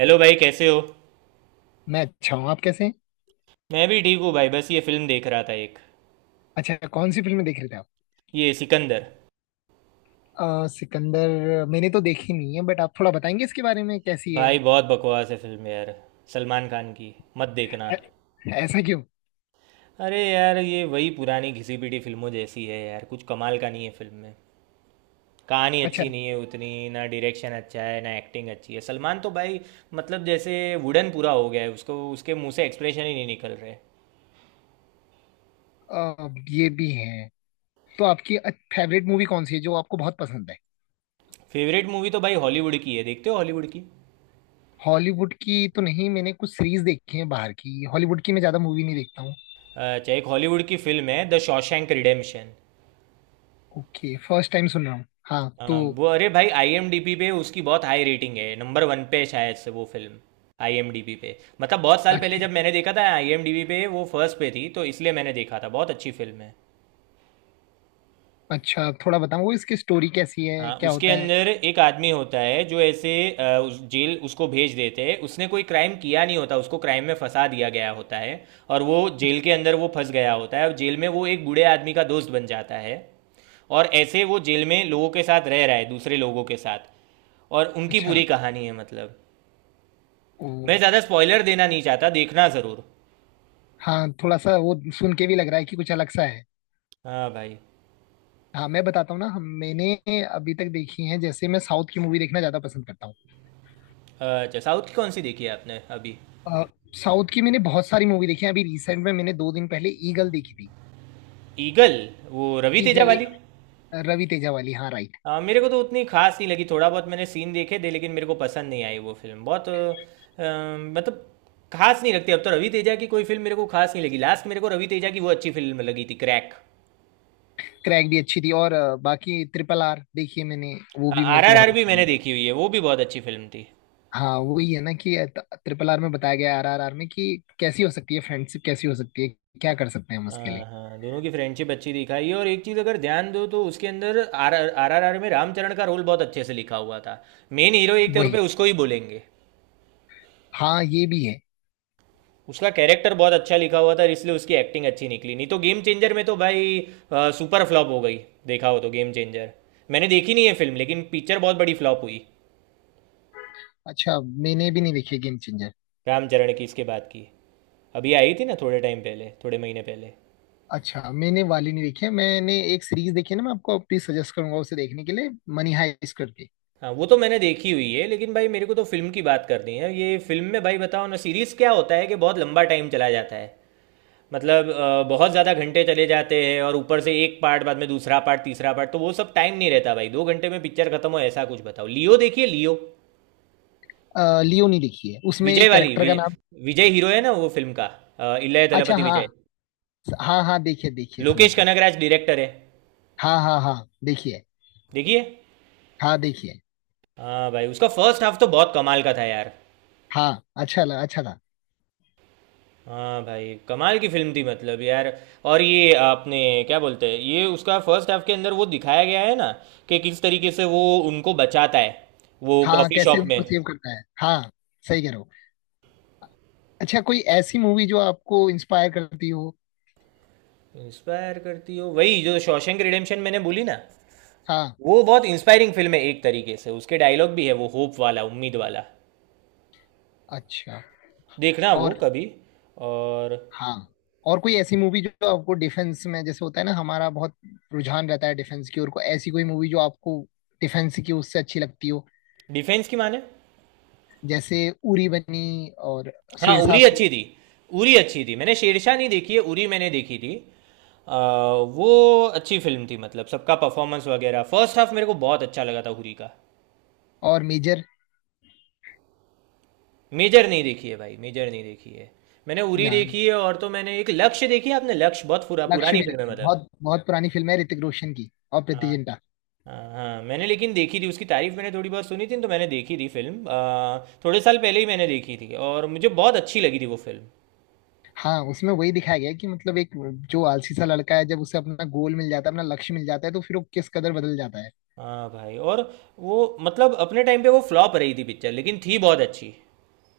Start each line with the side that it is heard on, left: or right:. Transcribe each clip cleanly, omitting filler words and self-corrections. right: Hello भाई कैसे हो।
left: मैं अच्छा हूँ। आप कैसे हैं?
right: मैं भी ठीक हूँ भाई, बस ये फिल्म देख रहा था एक।
left: अच्छा, कौन सी फिल्में देख रहे थे आप?
right: ये सिकंदर।
left: सिकंदर मैंने तो देखी नहीं है बट आप थोड़ा बताएंगे इसके बारे में कैसी है?
right: भाई बहुत बकवास है फिल्म यार। सलमान खान की। मत देखना।
left: ऐ- ऐसा क्यों?
right: अरे यार ये वही पुरानी घिसी पिटी फिल्मों जैसी है यार, कुछ कमाल का नहीं है फिल्म में। कहानी
left: अच्छा।
right: अच्छी नहीं है उतनी। ना डायरेक्शन अच्छा है ना एक्टिंग अच्छी है। सलमान तो भाई, मतलब जैसे वुडन पूरा हो गया है उसको, उसके मुंह से एक्सप्रेशन ही नहीं निकल रहे।
left: ये भी है। तो आपकी फेवरेट मूवी कौन सी है जो आपको बहुत पसंद है?
right: फेवरेट मूवी तो भाई हॉलीवुड की है। देखते हो हॉलीवुड की?
left: हॉलीवुड की तो नहीं, मैंने कुछ सीरीज देखी है बाहर की, हॉलीवुड की मैं ज्यादा मूवी नहीं देखता हूँ।
right: अच्छा, एक हॉलीवुड की फिल्म है the Shawshank Redemption.
left: Okay, first time सुन रहा हूँ। हाँ
right: अ,
left: तो
right: वो, अरे भाई आईएमडीबी पे उसकी बहुत हाई रेटिंग है, नंबर वन पे है शायद से वो फिल्म, आईएमडीबी पे। मतलब बहुत साल पहले
left: अच्छा,
right: जब मैंने देखा था आईएमडीबी पे वो फर्स्ट पे थी, तो इसलिए मैंने देखा था। बहुत अच्छी फिल्म है।
left: अच्छा थोड़ा बताओ इसकी स्टोरी कैसी है,
right: हाँ,
left: क्या
right: उसके
left: होता है?
right: अंदर एक आदमी होता है जो ऐसे उस जेल उसको भेज देते हैं। उसने कोई क्राइम किया नहीं होता, उसको क्राइम में फंसा दिया गया होता है। और वो जेल के अंदर वो फंस गया होता है, और जेल में वो एक बूढ़े आदमी का दोस्त बन जाता है। और ऐसे वो जेल में लोगों के साथ रह रहा है, दूसरे लोगों के साथ। और उनकी
left: अच्छा।
right: पूरी कहानी है मतलब।
left: ओ।
right: मैं ज़्यादा स्पॉइलर देना नहीं चाहता, देखना ज़रूर।
left: हाँ, थोड़ा सा वो सुन के भी लग रहा है कि कुछ अलग सा है।
right: हाँ भाई।
left: हाँ मैं बताता हूँ ना, हम मैंने अभी तक देखी हैं। जैसे, मैं साउथ की मूवी देखना ज्यादा पसंद करता हूँ।
right: अच्छा, साउथ की कौन सी देखी है आपने अभी?
left: अ, साउथ की मैंने बहुत सारी मूवी देखी है, अभी रिसेंट में मैंने दो दिन पहले ईगल देखी थी।
right: ईगल, वो रवि तेजा
left: ईगल
right: वाली?
left: एक रवि तेजा वाली, हाँ राइट।
right: हाँ, मेरे को तो उतनी खास नहीं लगी। थोड़ा बहुत मैंने सीन देखे थे लेकिन मेरे को पसंद नहीं आई वो फिल्म। बहुत मतलब खास नहीं लगती। अब तो रवि तेजा की कोई फिल्म मेरे को खास नहीं लगी। लास्ट मेरे को रवि तेजा की वो अच्छी फिल्म लगी थी, क्रैक।
left: क्रैक भी अच्छी थी, और बाकी ट्रिपल आर देखी है मैंने। वो भी
right: आर
left: मेरे को
right: आर
left: बहुत
right: आर भी
left: अच्छी
right: मैंने
left: लगी।
right: देखी हुई है, वो भी बहुत अच्छी फिल्म थी।
left: हाँ वही है ना, कि ट्रिपल आर में बताया गया, आर आर आर में, कि कैसी हो सकती है फ्रेंडशिप, कैसी हो सकती है, क्या कर सकते हैं हम उसके लिए।
right: हाँ हाँ, दोनों की फ्रेंडशिप अच्छी दिखाई है। और एक चीज़ अगर ध्यान दो तो उसके अंदर आर आर आर आर में रामचरण का रोल बहुत अच्छे से लिखा हुआ था। मेन हीरो एक तौर
left: वही।
right: पे उसको ही बोलेंगे।
left: हाँ ये भी है।
right: उसका कैरेक्टर बहुत अच्छा लिखा हुआ था, इसलिए उसकी एक्टिंग अच्छी निकली। नहीं तो गेम चेंजर में तो भाई सुपर फ्लॉप हो गई। देखा हो तो गेम चेंजर? मैंने देखी नहीं है फिल्म, लेकिन पिक्चर बहुत बड़ी फ्लॉप हुई।
left: अच्छा। मैंने भी नहीं देखी गेम चेंजर।
right: रामचरण की इसके बाद की, अभी आई थी ना थोड़े टाइम पहले, थोड़े महीने पहले।
left: अच्छा, मैंने वाली नहीं देखी है, मैंने एक सीरीज देखी है ना, मैं आपको प्लीज सजेस्ट करूंगा उसे देखने के लिए, मनी हाइस्ट करके।
right: हाँ वो तो मैंने देखी हुई है, लेकिन भाई मेरे को तो फिल्म की बात करनी है। ये फिल्म में भाई बताओ ना। सीरीज क्या होता है कि बहुत लंबा टाइम चला जाता है। मतलब बहुत ज़्यादा घंटे चले जाते हैं, और ऊपर से एक पार्ट, बाद में दूसरा पार्ट, तीसरा पार्ट, तो वो सब टाइम नहीं रहता भाई। दो घंटे में पिक्चर खत्म हो ऐसा कुछ बताओ। लियो देखिए, लियो।
left: लियो नहीं देखी है, उसमें
right: विजय
left: एक
right: वाली
left: कैरेक्टर
right: वि,
left: का नाम।
right: विजय हीरो है ना वो फिल्म का। इलय
left: अच्छा
right: दलपति
left: हाँ
right: विजय।
left: हाँ हाँ, देखिए देखिए, समझ
right: लोकेश
left: गया।
right: कनगराज डायरेक्टर है।
left: हाँ हाँ हाँ। देखिए।
right: देखिए।
left: हाँ देखिए।
right: हाँ भाई उसका फर्स्ट हाफ तो बहुत कमाल का था यार।
left: हाँ, अच्छा लगा, अच्छा था।
right: हाँ भाई, कमाल की फिल्म थी मतलब यार। और ये आपने क्या बोलते हैं, ये उसका फर्स्ट हाफ के अंदर वो दिखाया गया है ना कि किस तरीके से वो उनको बचाता है, वो
left: हाँ
right: कॉफ़ी
left: कैसे
right: शॉप में।
left: उनको सेव करता है, हाँ। सही कह रहे हो। अच्छा, कोई ऐसी मूवी जो आपको इंस्पायर करती हो?
right: इंस्पायर करती हो? वही जो शॉशैंक रिडेम्पशन मैंने बोली ना,
left: हाँ।
right: वो बहुत इंस्पायरिंग फिल्म है। एक तरीके से उसके डायलॉग भी है, वो होप वाला, उम्मीद वाला।
left: अच्छा।
right: देखना वो
left: और।
right: कभी। और।
left: हाँ। और कोई ऐसी मूवी जो आपको डिफेंस में, जैसे होता है ना, हमारा बहुत रुझान रहता है डिफेंस की ओर को, ऐसी कोई मूवी जो आपको डिफेंस की उससे अच्छी लगती हो?
right: डिफेंस की माने?
left: जैसे उरी बनी और
right: हाँ
left: शेरशाह
right: उरी अच्छी थी। उरी अच्छी थी। मैंने शेरशाह नहीं देखी है, उरी मैंने देखी थी। आ, वो अच्छी फिल्म थी मतलब, सबका परफॉर्मेंस वगैरह। फर्स्ट हाफ मेरे को बहुत अच्छा लगा था उरी का।
left: और मेजर।
right: मेजर नहीं देखी है भाई, मेजर नहीं देखी है। मैंने उरी
left: न-
right: देखी है, और तो मैंने एक लक्ष्य देखी है। आपने लक्ष्य? बहुत
left: लक्ष्य
right: पुरानी
left: भी
right: फिल्म है
left: देखी,
right: मतलब।
left: बहुत बहुत पुरानी फिल्म है, ऋतिक रोशन की और प्रीति
right: हाँ
left: जिंटा।
right: हाँ हाँ, मैंने लेकिन देखी थी। उसकी तारीफ मैंने थोड़ी बहुत सुनी थी, तो मैंने देखी थी फिल्म। थोड़े साल पहले ही मैंने देखी थी और मुझे बहुत अच्छी लगी थी वो फिल्म।
left: हाँ, उसमें वही दिखाया गया है कि मतलब एक जो आलसी सा लड़का है, जब उसे अपना गोल मिल जाता है, अपना लक्ष्य मिल जाता है, तो फिर वो किस कदर बदल जाता है।
right: हाँ भाई, और वो मतलब अपने टाइम पे वो फ्लॉप रही थी पिक्चर, लेकिन थी बहुत अच्छी।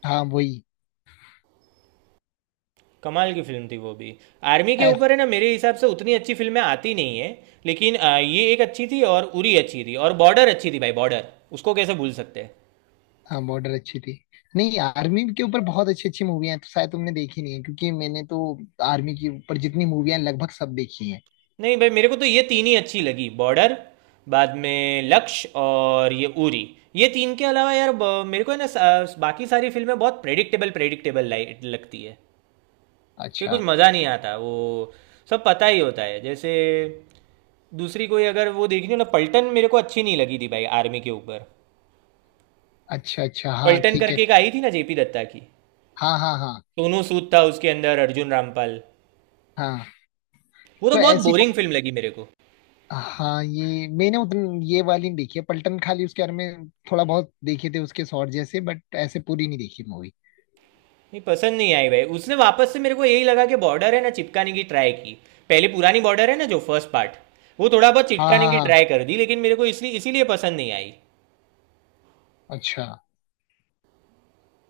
left: हाँ वही।
right: कमाल की फिल्म थी वो भी। आर्मी के ऊपर है ना, मेरे हिसाब से उतनी अच्छी फिल्में आती नहीं है, लेकिन ये एक अच्छी थी, और उरी अच्छी थी, और बॉर्डर अच्छी थी भाई, बॉर्डर। उसको कैसे भूल सकते हैं।
left: हाँ बॉर्डर अच्छी थी। नहीं, आर्मी के ऊपर बहुत अच्छी अच्छी मूवी हैं, तो शायद तुमने देखी नहीं है, क्योंकि मैंने तो आर्मी के ऊपर जितनी मूवियां हैं लगभग सब देखी हैं।
right: नहीं भाई, मेरे को तो ये तीन ही अच्छी लगी, बॉर्डर, बाद में लक्ष्य और ये उरी। ये तीन के अलावा यार मेरे को है ना बाकी सारी फिल्में बहुत प्रेडिक्टेबल प्रेडिक्टेबल लगती है, कि कुछ
left: अच्छा
right: मज़ा नहीं आता। वो सब पता ही होता है जैसे। दूसरी कोई अगर वो देखनी हो ना, पलटन मेरे को अच्छी नहीं लगी थी भाई, आर्मी के ऊपर।
left: अच्छा। अच्छा हाँ
right: पलटन
left: ठीक है।
right: करके एक आई थी ना जेपी दत्ता की।
left: हाँ हाँ हाँ।
right: सोनू सूद था उसके अंदर, अर्जुन रामपाल।
left: हाँ,
right: वो तो
left: तो
right: बहुत
left: ऐसी
right: बोरिंग
left: कौन।
right: फिल्म लगी मेरे को।
left: हाँ, ये मैंने उतन ये वाली नहीं देखी है, पलटन। खाली उसके बारे में थोड़ा बहुत देखे थे, उसके शॉर्ट जैसे, बट ऐसे पूरी नहीं देखी मूवी।
right: नहीं पसंद नहीं आई भाई, उसने वापस से मेरे को यही लगा कि बॉर्डर है ना चिपकाने की ट्राई की, पहले पुरानी बॉर्डर है ना जो फर्स्ट पार्ट, वो थोड़ा बहुत
left: हाँ
right: चिपकाने
left: हाँ
right: की
left: हाँ।
right: ट्राई कर दी, लेकिन मेरे को इसलिए इसीलिए पसंद नहीं आई।
left: अच्छा,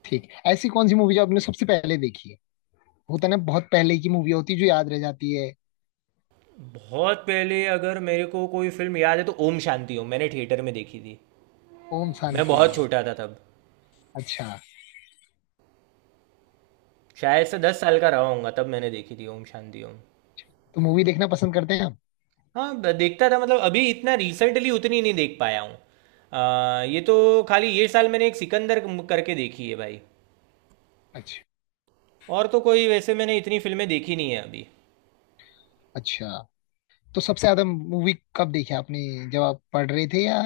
left: ठीक। ऐसी कौन सी मूवी जो आपने सबसे पहले देखी है? होता है ना, बहुत पहले की मूवी होती है जो याद रह जाती है।
right: बहुत पहले अगर मेरे को कोई फिल्म याद है तो ओम शांति ओम मैंने थिएटर में देखी थी।
left: ओम
right: मैं
left: शांति
right: बहुत
left: ओम।
right: छोटा था तब,
left: अच्छा।
right: शायद से 10 साल का रहा होऊंगा तब मैंने देखी थी ओम शांति ओम।
left: तो मूवी देखना पसंद करते हैं आप?
right: हाँ देखता था मतलब, अभी इतना रिसेंटली उतनी नहीं देख पाया हूँ। ये तो खाली ये साल मैंने एक सिकंदर करके देखी है भाई।
left: अच्छा।
right: और तो कोई वैसे मैंने इतनी फिल्में देखी नहीं है अभी।
left: अच्छा, तो सबसे ज्यादा मूवी कब देखी आपने, जब आप पढ़ रहे थे या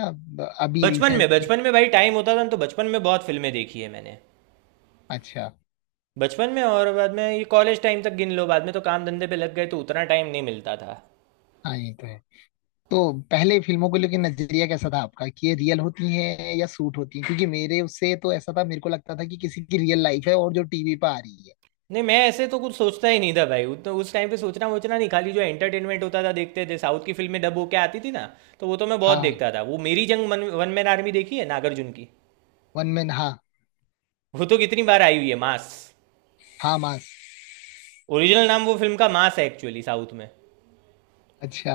left: अभी रिसेंट में?
right: बचपन में भाई टाइम होता था ना, तो बचपन में बहुत फिल्में देखी है मैंने।
left: अच्छा।
right: बचपन में और बाद में ये कॉलेज टाइम तक गिन लो, बाद में तो काम धंधे पे लग गए तो उतना टाइम नहीं मिलता था।
left: हाँ ये तो है। तो पहले फिल्मों को लेकर नजरिया कैसा था आपका, कि ये रियल होती हैं या सूट होती हैं? क्योंकि मेरे उससे तो ऐसा था, मेरे को लगता था कि किसी की रियल लाइफ है और जो टीवी पर आ रही है।
right: नहीं, मैं ऐसे तो कुछ सोचता ही नहीं था भाई, उस टाइम पे सोचना वोचना नहीं, खाली जो एंटरटेनमेंट होता था देखते थे। साउथ की फिल्में डब होके आती थी ना, तो वो तो मैं बहुत
left: हाँ।
right: देखता था। वो मेरी जंग, वन मैन आर्मी देखी है नागार्जुन की।
left: वन मैन, हाँ।
right: वो तो कितनी बार आई हुई है, मास।
left: हाँ, मास।
right: ओरिजिनल नाम वो फिल्म का मास है एक्चुअली साउथ में,
left: अच्छा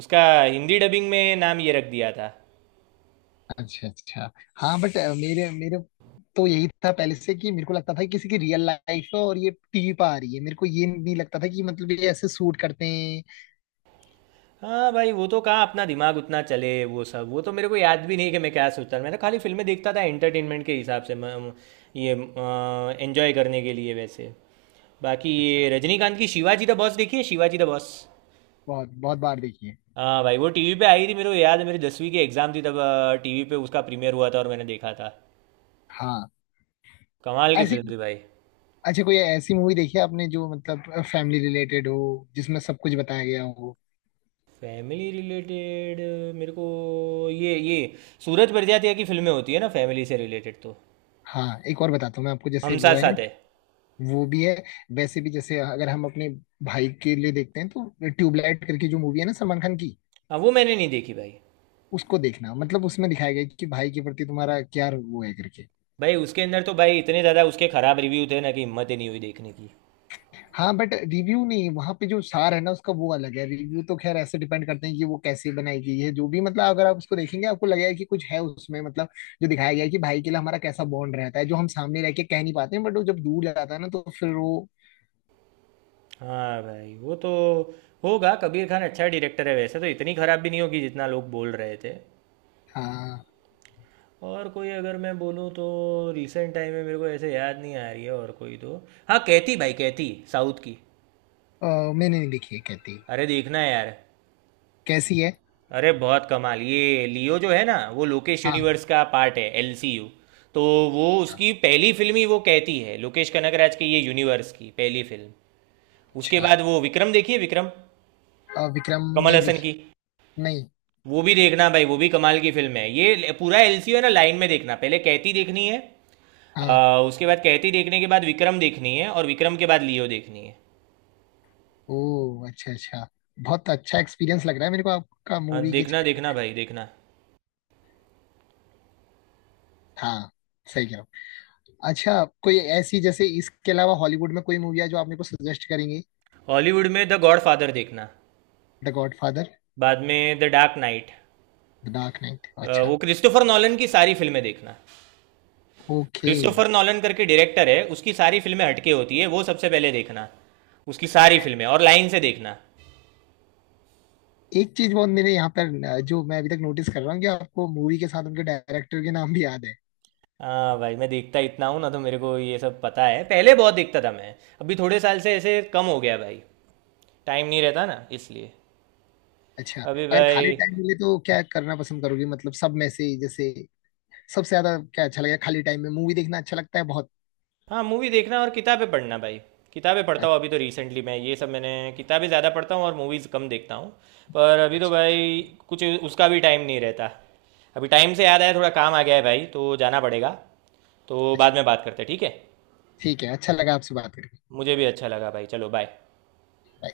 right: उसका हिंदी डबिंग में नाम ये रख दिया था।
left: अच्छा। अच्छा हाँ बट मेरे मेरे तो यही था पहले से, कि मेरे को लगता था कि किसी की रियल लाइफ है और ये टीवी पर आ रही है, मेरे को ये नहीं लगता था कि मतलब ये ऐसे सूट करते हैं।
right: हाँ भाई, वो तो कहाँ अपना दिमाग उतना चले वो सब, वो तो मेरे को याद भी नहीं कि मैं क्या सोचता था। मैं तो खाली फिल्में देखता था एंटरटेनमेंट के हिसाब से। ये एंजॉय करने के लिए वैसे। बाकी
left: अच्छा।
right: ये रजनीकांत की शिवाजी द बॉस देखी है, शिवाजी द बॉस।
left: बहुत बहुत बार देखी है।
right: हाँ भाई वो टीवी पे आई थी, मेरे को याद है मेरी दसवीं की एग्ज़ाम थी तब। टीवी पे उसका प्रीमियर हुआ था और मैंने देखा था।
left: हाँ।
right: कमाल की
left: ऐसी।
right: फिल्म थी भाई।
left: अच्छा, कोई ऐसी मूवी देखी है आपने जो मतलब फैमिली रिलेटेड हो, जिसमें सब कुछ बताया गया हो?
right: फैमिली रिलेटेड, मेरे को ये सूरज बड़जात्या की फिल्में होती है ना, फैमिली से रिलेटेड तो।
left: हाँ एक और बताता हूँ मैं आपको, जैसे
right: हम
left: वो
right: साथ
left: है ना।
right: साथ है।
left: वो भी है। वैसे भी, जैसे अगर हम अपने भाई के लिए देखते हैं, तो ट्यूबलाइट करके जो मूवी है ना, सलमान खान की,
right: हाँ वो मैंने नहीं देखी भाई।
left: उसको देखना। मतलब उसमें दिखाया गया है कि भाई के प्रति तुम्हारा क्या वो है करके।
right: भाई उसके अंदर तो भाई इतने ज़्यादा उसके ख़राब रिव्यू थे ना, कि हिम्मत ही नहीं हुई देखने की।
left: हाँ बट रिव्यू नहीं, वहां पे जो सार है ना उसका, वो अलग है। रिव्यू तो खैर ऐसे डिपेंड करते हैं कि वो कैसे बनाई गई है, जो भी। मतलब अगर आप उसको देखेंगे, आपको लगेगा कि कुछ है उसमें, मतलब जो दिखाया गया है कि भाई के लिए हमारा कैसा बॉन्ड रहता है, जो हम सामने रह के कह नहीं पाते हैं, बट वो जब दूर जाता है ना तो फिर वो।
right: हाँ भाई वो तो होगा, कबीर खान अच्छा डायरेक्टर है वैसे, तो इतनी ख़राब भी नहीं होगी जितना लोग बोल रहे थे।
left: हाँ।
right: और कोई अगर मैं बोलूँ तो रिसेंट टाइम में मेरे को ऐसे याद नहीं आ रही है, और कोई तो। हाँ कैथी, भाई कैथी साउथ की।
left: अ, मैंने नहीं देखी है कहती।
right: अरे देखना यार।
left: कैसी है?
right: अरे बहुत कमाल। ये लियो जो है ना वो लोकेश
left: हाँ।
right: यूनिवर्स का पार्ट है, एलसीयू। तो वो उसकी पहली फिल्म ही वो कहती है, लोकेश कनगराज की ये यूनिवर्स की पहली फिल्म। उसके
left: अच्छा।
right: बाद वो विक्रम देखिए, विक्रम,
left: विक्रम
right: कमल
left: नहीं
right: हसन
left: देखी।
right: की।
left: नहीं।
right: वो भी देखना भाई, वो भी कमाल की फिल्म है। ये पूरा एलसीयू है ना लाइन में देखना, पहले कहती देखनी है।
left: हाँ।
right: उसके बाद कहती देखने के बाद विक्रम देखनी है, और विक्रम के बाद लियो देखनी है।
left: ओह अच्छा अच्छा। बहुत अच्छा एक्सपीरियंस लग रहा है मेरे को आपका
right: हाँ
left: मूवी के
right: देखना
left: क्षेत्र
right: देखना
left: में।
right: भाई देखना।
left: हाँ। सही कह रहा हूँ। अच्छा, कोई ऐसी, जैसे इसके अलावा हॉलीवुड में कोई मूवी है जो आप मेरे को सजेस्ट करेंगे?
right: हॉलीवुड में द गॉड फादर देखना,
left: द गॉडफादर।
right: बाद में the dark knight.
left: The dark knight, अच्छा।
right: वो क्रिस्टोफर नॉलन की सारी फिल्में देखना।
left: ओके।
right: क्रिस्टोफर नॉलन करके डायरेक्टर है, उसकी सारी फिल्में हटके होती है, वो सबसे पहले देखना। उसकी सारी फिल्में, और लाइन से देखना।
left: एक चीज बहुत मेरे यहाँ पर जो मैं अभी तक नोटिस कर रहा हूँ, कि आपको मूवी के साथ उनके डायरेक्टर के नाम भी याद है।
right: हाँ भाई, मैं देखता इतना हूँ ना तो मेरे को ये सब पता है। पहले बहुत देखता था मैं, अभी थोड़े साल से ऐसे कम हो गया भाई, टाइम नहीं रहता ना इसलिए।
left: अच्छा।
right: अभी
left: अगर
right: भाई।
left: खाली टाइम मिले तो क्या करना पसंद करोगे, मतलब सब में से जैसे सबसे ज्यादा क्या अच्छा लगेगा? खाली टाइम में मूवी देखना अच्छा लगता है बहुत।
right: हाँ, मूवी देखना और किताबें पढ़ना भाई। किताबें पढ़ता हूँ
left: अच्छा।
right: अभी, तो रिसेंटली मैं ये सब मैंने किताबें ज़्यादा पढ़ता हूँ और मूवीज़ कम देखता हूँ। पर अभी तो
left: अच्छा।
right: भाई कुछ उसका भी टाइम नहीं रहता। अभी टाइम से याद आया, थोड़ा काम आ गया है भाई, तो जाना पड़ेगा। तो बाद
left: अच्छा।
right: में बात करते हैं, ठीक है?
left: ठीक है, अच्छा लगा आपसे बात करके।
right: मुझे भी अच्छा लगा भाई, चलो बाय।
left: Bye.